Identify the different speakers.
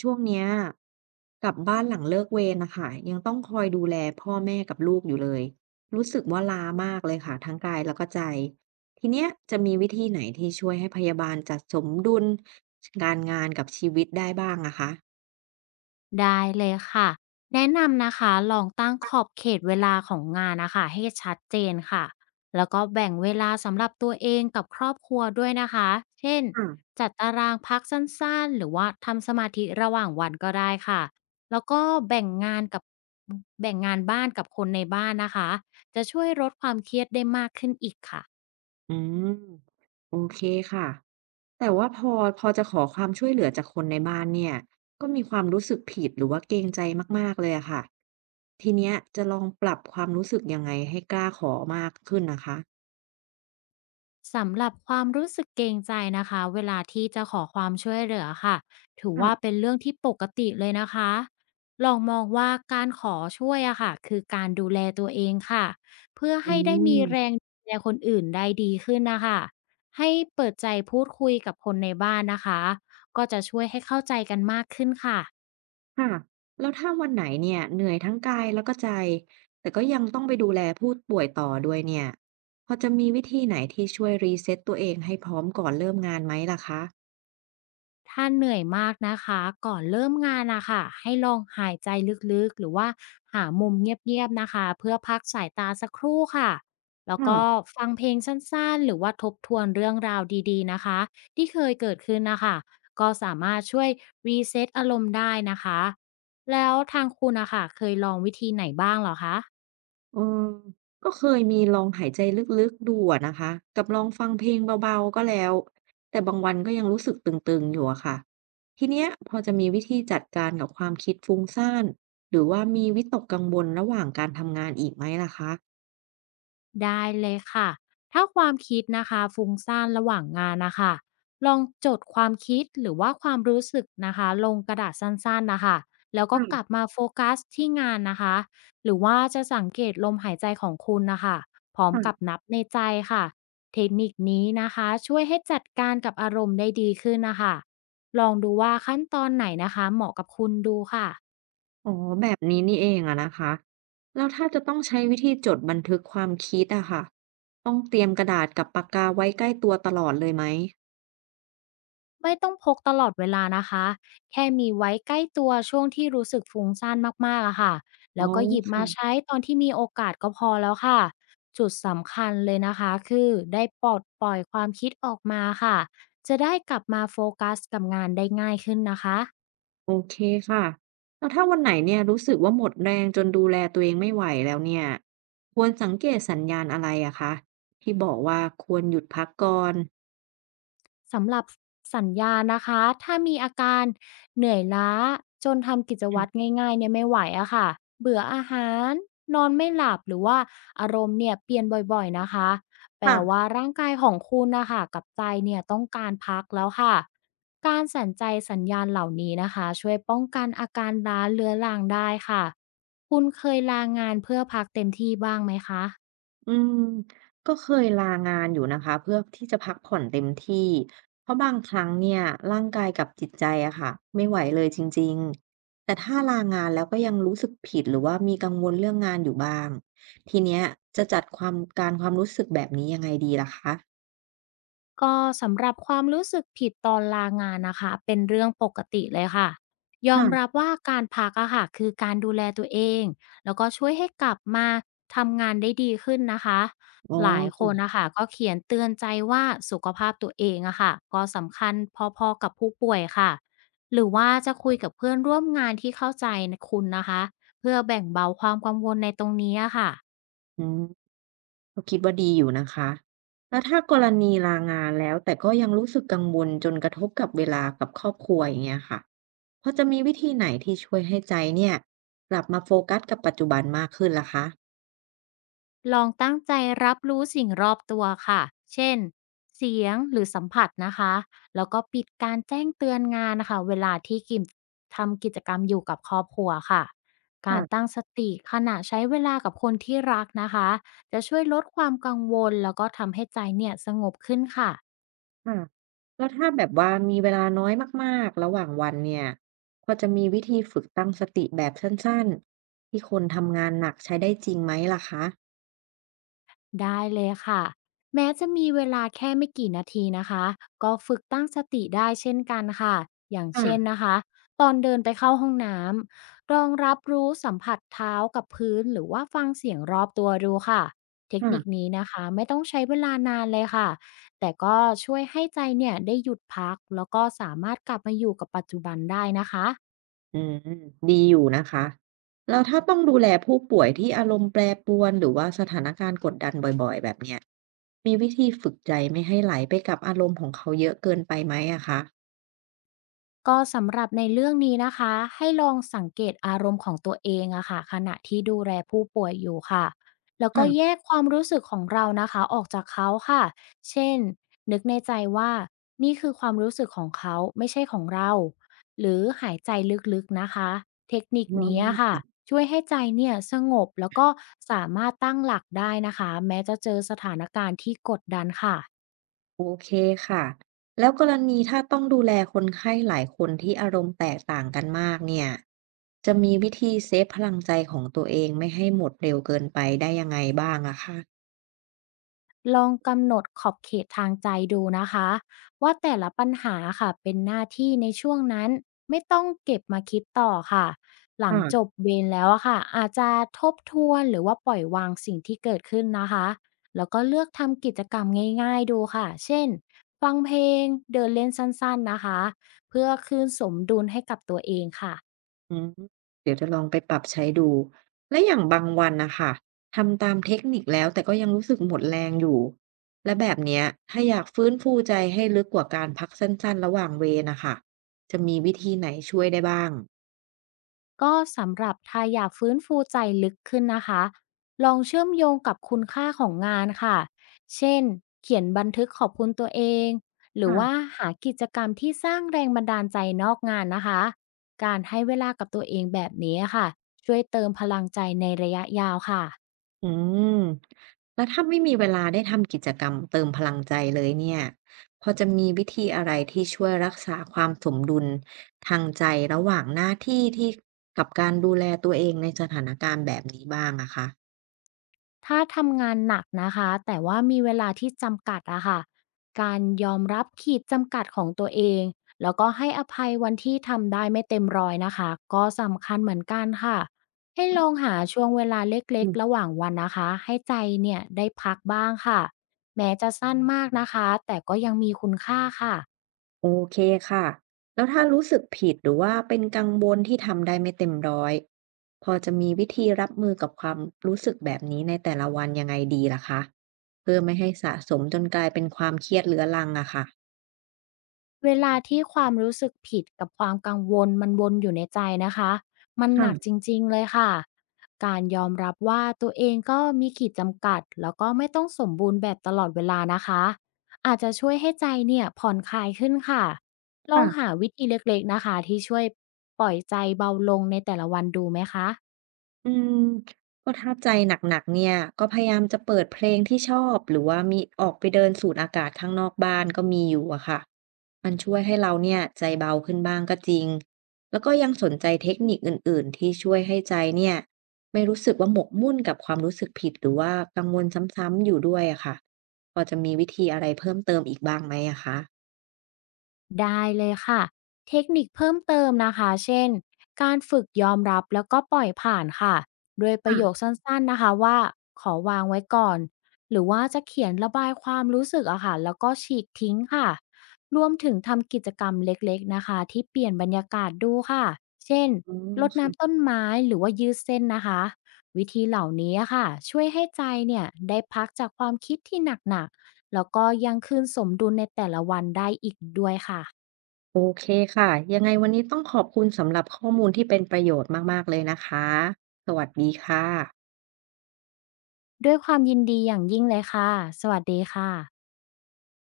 Speaker 1: ช่วงเนี้ยกลับบ้านหลังเลิกเวรนะคะยังต้องคอยดูแลพ่อแม่กับลูกอยู่เลยรู้สึกว่าล้ามากเลยค่ะทั้งกายแล้วก็ใจทีเนี้ยจะมีวิธีไหนที่ช่วยให้พยาบาลจัดสมดุลการงานกับชีวิตได้บ้างอะคะ
Speaker 2: ได้เลยค่ะแนะนำนะคะลองตั้งขอบเขตเวลาของงานนะคะให้ชัดเจนค่ะแล้วก็แบ่งเวลาสำหรับตัวเองกับครอบครัวด้วยนะคะเช่น
Speaker 1: ค่ะ
Speaker 2: จัดตารางพักสั้นๆหรือว่าทำสมาธิระหว่างวันก็ได้ค่ะแล้วก็แบ่งงานกับแบ่งงานบ้านกับคนในบ้านนะคะจะช่วยลดความเครียดได้มากขึ้นอีกค่ะ
Speaker 1: อืมโอเคค่ะแต่ว่าพอจะขอความช่วยเหลือจากคนในบ้านเนี่ยก็มีความรู้สึกผิดหรือว่าเกรงใจมากๆเลยอะค่ะทีเนี้ยจะลองปรับความรู้สึกยังไงให้กล้าขอมากขึ้นนะคะ
Speaker 2: สำหรับความรู้สึกเกรงใจนะคะเวลาที่จะขอความช่วยเหลือค่ะถือว่า
Speaker 1: ค่ะ
Speaker 2: เป็นเรื่องที่ปกติเลยนะคะลองมองว่าการขอช่วยอะค่ะคือการดูแลตัวเองค่ะเพื่อ
Speaker 1: อื
Speaker 2: ให้ได้มีแรง
Speaker 1: ม
Speaker 2: ดูแลคนอื่นได้ดีขึ้นนะคะให้เปิดใจพูดคุยกับคนในบ้านนะคะก็จะช่วยให้เข้าใจกันมากขึ้นค่ะ
Speaker 1: ค่ะแล้วถ้าวันไหนเนี่ยเหนื่อยทั้งกายแล้วก็ใจ แต่ก็ยังต้องไปดูแลผู้ป่วยต่อด้วยเนี่ย พอจะมีวิธีไหนที่ช่วยรีเซ็ตตัวเองให้พร้อมก่อนเริ่มงานไหมล่ะคะ
Speaker 2: ถ้าเหนื่อยมากนะคะก่อนเริ่มงานนะคะให้ลองหายใจลึกๆหรือว่าหามุมเงียบๆนะคะเพื่อพักสายตาสักครู่ค่ะแล้วก็
Speaker 1: ค่ะ
Speaker 2: ฟังเพลงสั้นๆหรือว่าทบทวนเรื่องราวดีๆนะคะที่เคยเกิดขึ้นนะคะก็สามารถช่วยรีเซ็ตอารมณ์ได้นะคะแล้วทางคุณนะคะเคยลองวิธีไหนบ้างเหรอคะ
Speaker 1: เออก็เคยมีลองหายใจลึกๆดูอะนะคะกับลองฟังเพลงเบาๆก็แล้ว แต่บางวันก็ยังรู้สึกตึงๆอยู่อะค่ะ ทีเนี้ยพอจะมีวิธีจัดการกับความคิดฟุ้งซ่านหรือว่ามีวิตกกังวลระหว่างการทำงานอีกไหมล่ะคะ
Speaker 2: ได้เลยค่ะ ถ้าความคิดนะคะฟุ้งซ่านระหว่างงานนะคะลองจดความคิดหรือว่าความรู้สึกนะคะลงกระดาษสั้นๆนะคะแล้วก็กลับ
Speaker 1: ค่ะ
Speaker 2: มาโฟกัสที่งานนะคะหรือว่าจะสังเกตลมหายใจของคุณนะคะพร้อม
Speaker 1: ค่ะ
Speaker 2: กับนับในใจค่ะเทคนิคนี้นะคะช่วยให้จัดการกับอารมณ์ได้ดีขึ้นนะคะลองดูว่าขั้นตอนไหนนะคะเหมาะกับคุณดูค่ะ
Speaker 1: อ๋อแบบนี้นี่เองอะนะคะแล้วถ้าจะต้องใช้วิธีจดบันทึกความคิดอะค่ะต้องเตรียมกระดาษกับปากกาไว้ใกล้ตัวตลอดเลยไหม
Speaker 2: ไม่ต้องพกตลอดเวลานะคะ แค่มีไว้ใกล้ตัวช่วงที่รู้สึกฟุ้งซ่านมากๆอะค่ะ
Speaker 1: อ๋
Speaker 2: แล้
Speaker 1: อ
Speaker 2: วก็หยิบมา
Speaker 1: ค่ะ
Speaker 2: ใช้ตอนที่มีโอกาสก็พอแล้วค่ะ จุดสำคัญเลยนะคะคือได้ปลดปล่อยความคิดออกมาค่ะ จะได้กลับมาโฟกัสกับงานได้ง่ายขึ้นนะคะ
Speaker 1: โอเคค่ะแล้วถ้าวันไหนเนี่ยรู้สึกว่าหมดแรงจนดูแลตัวเองไม่ไหวแล้วเนี่ยควรสังเกตสัญญาณอะไรอะคะที่บอกว่าควรหยุดพักก่อน
Speaker 2: สำหรับสัญญาณนะคะถ้ามีอาการเหนื่อยล้าจนทำกิจ
Speaker 1: อื
Speaker 2: วัตร
Speaker 1: ม
Speaker 2: ง่ายๆเนี่ยไม่ไหวอะค่ะเบื่ออาหารนอนไม่หลับหรือว่าอารมณ์เนี่ยเปลี่ยนบ่อยๆนะคะแปล
Speaker 1: ค่ะ
Speaker 2: ว่าร่างกายของคุณนะคะกับใจเนี่ยต้องการพักแล้วค่ะการสันใจสัญญาณเหล่านี้นะคะช่วยป้องกันอาการล้าเรื้อรังได้ค่ะคุณเคยลางานเพื่อพักเต็มที่บ้างไหมคะ
Speaker 1: อืมก็เคยลางานอยู่นะคะเพื่อที่จะพักผ่อนเต็มที่เพราะบางครั้งเนี่ยร่างกายกับจิตใจอะค่ะไม่ไหวเลยจริงๆแต่ถ้าลางานแล้วก็ยังรู้สึกผิดหรือว่ามีกังวลเรื่องงานอยู่บ้างทีเนี้ยจะจัดความการความรู้สึกแบบนี้ยังไงดีล่ะคะ
Speaker 2: ก็สำหรับความรู้สึกผิดตอนลางานนะคะเป็นเรื่องปกติเลยค่ะยอมรับ
Speaker 1: ค่ะ
Speaker 2: ว่าการพักอะค่ะคือการดูแลตัวเองแล้วก็ช่วยให้กลับมาทำงานได้ดีขึ้นนะคะ
Speaker 1: อ๋อ
Speaker 2: หลายคน
Speaker 1: จ้ะ
Speaker 2: นะคะก็เขียนเตือนใจว่าสุขภาพตัวเองอะค่ะก็สำคัญพอๆกับผู้ป่วยค่ะหรือว่าจะคุยกับเพื่อนร่วมงานที่เข้าใจคุณนะคะเพื่อแบ่งเบาความกังวลในตรงนี้อะค่ะ
Speaker 1: อืมก็คิดว่าดีอยู่นะคะแล้วถ้ากรณีลางานแล้วแต่ก็ยังรู้สึกกังวลจนกระทบกับเวลากับครอบครัวอย่างเงี้ยค่ะ พอจะมีวิธีไหนที่ช่วยให้ใจเนี่ยกลับมาโฟกัสกับปัจจุบันมากขึ้นล่ะคะ
Speaker 2: ลองตั้งใจรับรู้สิ่งรอบตัวค่ะ เช่นเสียงหรือสัมผัสนะคะ แล้วก็ปิดการแจ้งเตือนงานนะคะ เวลาที่กิมทำกิจกรรมอยู่กับครอบครัวค่ะ การตั้
Speaker 1: ค่ะ
Speaker 2: งสติขณะใช้เวลากับคนที่รักนะคะ จะช่วยลดความกังวลแล้วก็ทำให้ใจเนี่ยสงบขึ้นค่ะ
Speaker 1: ค่ะแล้วถ้าแบบว่ามีเวลาน้อยมากๆระหว่างวันเนี่ยพอจะมีวิธีฝึกตั้งสติแบบสั้นๆที่คนทำงานหนักใช้ได้จริงไหมล่ะคะ
Speaker 2: ได้เลยค่ะแม้จะมีเวลาแค่ไม่กี่นาทีนะคะก็ฝึกตั้งสติได้เช่นกันค่ะอย่างเช่น
Speaker 1: ค่ะ
Speaker 2: นะคะตอนเดินไปเข้าห้องน้ำลองรับรู้สัมผัสเท้ากับพื้นหรือว่าฟังเสียงรอบตัวดูค่ะเทคนิค
Speaker 1: ค่ะ
Speaker 2: นี้นะคะไม่ต้องใช้เวลานานเลยค่ะแต่ก็ช่วยให้ใจเนี่ยได้หยุดพักแล้วก็สามารถกลับมาอยู่กับปัจจุบันได้นะคะ
Speaker 1: อืมดีอยู่นะคะแล้วถ้าต้องดูแลผู้ป่วยที่อารมณ์แปรปรวนหรือว่าสถานการณ์กดดันบ่อยๆแบบเนี้ยมีวิธีฝึกใจไม่ให้ไหลไปกับอารมณ์ของเขาเยอะเกินไปไหมอะคะ
Speaker 2: ก็สำหรับในเรื่องนี้นะคะให้ลองสังเกตอารมณ์ของตัวเองอะค่ะขณะที่ดูแลผู้ป่วยอยู่ค่ะแล้วก็แย
Speaker 1: ค่ะ
Speaker 2: กความรู้สึกของเรานะคะออกจากเขาค่ะเช่นนึกในใจว่านี่คือความรู้สึกของเขาไม่ใช่ของเราหรือหายใจลึกๆนะคะเทคนิค
Speaker 1: อ๋อ
Speaker 2: นี้อะค่ะ
Speaker 1: ค่ะ
Speaker 2: ช่วยให้ใจเนี่ยสงบแล้วก็สามารถตั้งหลักได้นะคะแม้จะเจอสถานการณ์ที่กดดันค่ะ
Speaker 1: โอเคค่ะแล้วกรณีถ้าต้องดูแลคนไข้หลายคนที่อารมณ์แตกต่างกันมากเนี่ยจะมีวิธีเซฟพลังใจของตัวเองไม่ให้หมดเร็วเกินไปได้ยังไงบ้างอะคะ
Speaker 2: ลองกำหนดขอบเขตทางใจดูนะคะว่าแต่ละปัญหาค่ะเป็นหน้าที่ในช่วงนั้นไม่ต้องเก็บมาคิดต่อค่ะหลังจบ
Speaker 1: ค่ะ
Speaker 2: เวรแล้วอะค่ะอาจจะทบทวนหรือว่าปล่อยวางสิ่งที่เกิดขึ้นนะคะแล้วก็เลือกทำกิจกรรมง่ายๆดูค่ะเช่นฟังเพลงเดินเล่นสั้นๆนะคะเพื่อคืนสมดุลให้กับตัวเองค่ะ
Speaker 1: อืมเดี๋ยวจะลองไปปรับใช้ดูแล้วอย่างบางวันน่ะค่ะทำตามเทคนิคแล้วแต่ก็ยังรู้สึกหมดแรงอยู่และแบบเนี้ยถ้าอยากฟื้นฟูใจให้ลึกกว่าการพักสั้นๆระหว่างเวรน่ะค่ะจะมีวิธีไหนช่วยได้บ้าง
Speaker 2: ก็สำหรับท้ายอยากฟื้นฟูใจลึกขึ้นนะคะลองเชื่อมโยงกับคุณค่าของงานค่ะเช่นเขียนบันทึกขอบคุณตัวเองหรือว่า
Speaker 1: ค่ะ
Speaker 2: หากิจกรรมที่สร้างแรงบันดาลใจนอกงานนะคะการให้เวลากับตัวเองแบบนี้ค่ะช่วยเติมพลังใจในระยะยาวค่ะ
Speaker 1: อืมแล้วถ้าไม่มีเวลาได้ทำกิจกรรมเติมพลังใจเลยเนี่ยพอจะมีวิธีอะไรที่ช่วยรักษาความสมดุลทางใจระหว่างหน้าที่กับการดูแลตัวเองในสถานการณ์แบบนี้บ้างอะคะ
Speaker 2: ถ้าทำงานหนักนะคะแต่ว่ามีเวลาที่จำกัดอะค่ะการยอมรับขีดจำกัดของตัวเองแล้วก็ให้อภัยวันที่ทำได้ไม่เต็มร้อยนะคะก็สำคัญเหมือนกันค่ะให้ลองหาช่วงเวลาเล็
Speaker 1: อื
Speaker 2: ก
Speaker 1: ม
Speaker 2: ๆระหว่างวันนะคะให้ใจเนี่ยได้พักบ้างค่ะแม้จะสั้นมากนะคะแต่ก็ยังมีคุณค่าค่ะ
Speaker 1: โอเคค่ะแล้วถ้ารู้สึกผิดหรือว่าเป็นกังวลที่ทำได้ไม่เต็มร้อยพอจะมีวิธีรับมือกับความรู้สึกแบบนี้ในแต่ละวันยังไงดีล่ะคะเพื่อไม่ให้สะสมจนกลายเป็นความเครียดเรื้อรังอะค่ะ
Speaker 2: เวลาที่ความรู้สึกผิดกับความกังวลมันวนอยู่ในใจนะคะ มันหนักจ
Speaker 1: ค่ะ
Speaker 2: ริงๆเลยค่ะ การยอมรับว่าตัวเองก็มีขีดจำกัดแล้วก็ไม่ต้องสมบูรณ์แบบตลอดเวลานะคะ อาจจะช่วยให้ใจเนี่ยผ่อนคลายขึ้นค่ะ ลองหา
Speaker 1: ค่ะ
Speaker 2: วิธีเล็กๆนะคะที่ช่วยปล่อยใจเบาลงในแต่ละวันดูไหมคะ
Speaker 1: อืมก็ถ้าใจหนักๆเนี่ยก็พยายามจะเปิดเพลงที่ชอบหรือว่ามีออกไปเดินสูดอากาศข้างนอกบ้านก็มีอยู่อะค่ะมันช่วยให้เราเนี่ยใจเบาขึ้นบ้างก็จริงแล้วก็ยังสนใจเทคนิคอื่นๆที่ช่วยให้ใจเนี่ยไม่รู้สึกว่าหมกมุ่นกับความรู้สึกผิดหรือว่ากังวลซ้ำๆอยู่ด้วยอะค่ะพอจะมีวิธีอะไรเพิ่มเติมอีกบ้างไหมอะคะ
Speaker 2: ได้เลยค่ะเทคนิคเพิ่มเติมนะคะเช่นการฝึกยอมรับแล้วก็ปล่อยผ่านค่ะโดยประโยค
Speaker 1: ค่ะ
Speaker 2: สั้นๆนะคะว่าขอวางไว้ก่อนหรือว่าจะเขียนระบายความรู้สึกอะค่ะแล้วก็ฉีกทิ้งค่ะรวมถึงทำกิจกรรมเล็กๆนะคะที่เปลี่ยนบรรยากาศดูค่ะเช่น
Speaker 1: อ๋อ
Speaker 2: รดน้ำ
Speaker 1: ค่ะ
Speaker 2: ต้นไม้หรือว่ายืดเส้นนะคะวิธีเหล่านี้อะค่ะช่วยให้ใจเนี่ยได้พักจากความคิดที่หนักๆแล้วก็ยังคืนสมดุลในแต่ละวันได้อีกด้วยค่ะ
Speaker 1: โอเคค่ะ ยังไงวันนี้ต้องขอบคุณสำหรับข้อมูลที่เป็นประโยชน์มากๆเลยนะคะ สวัสดีค่ะ
Speaker 2: ด้วยความยินดีอย่างยิ่งเลยค่ะ สวัสดีค่ะ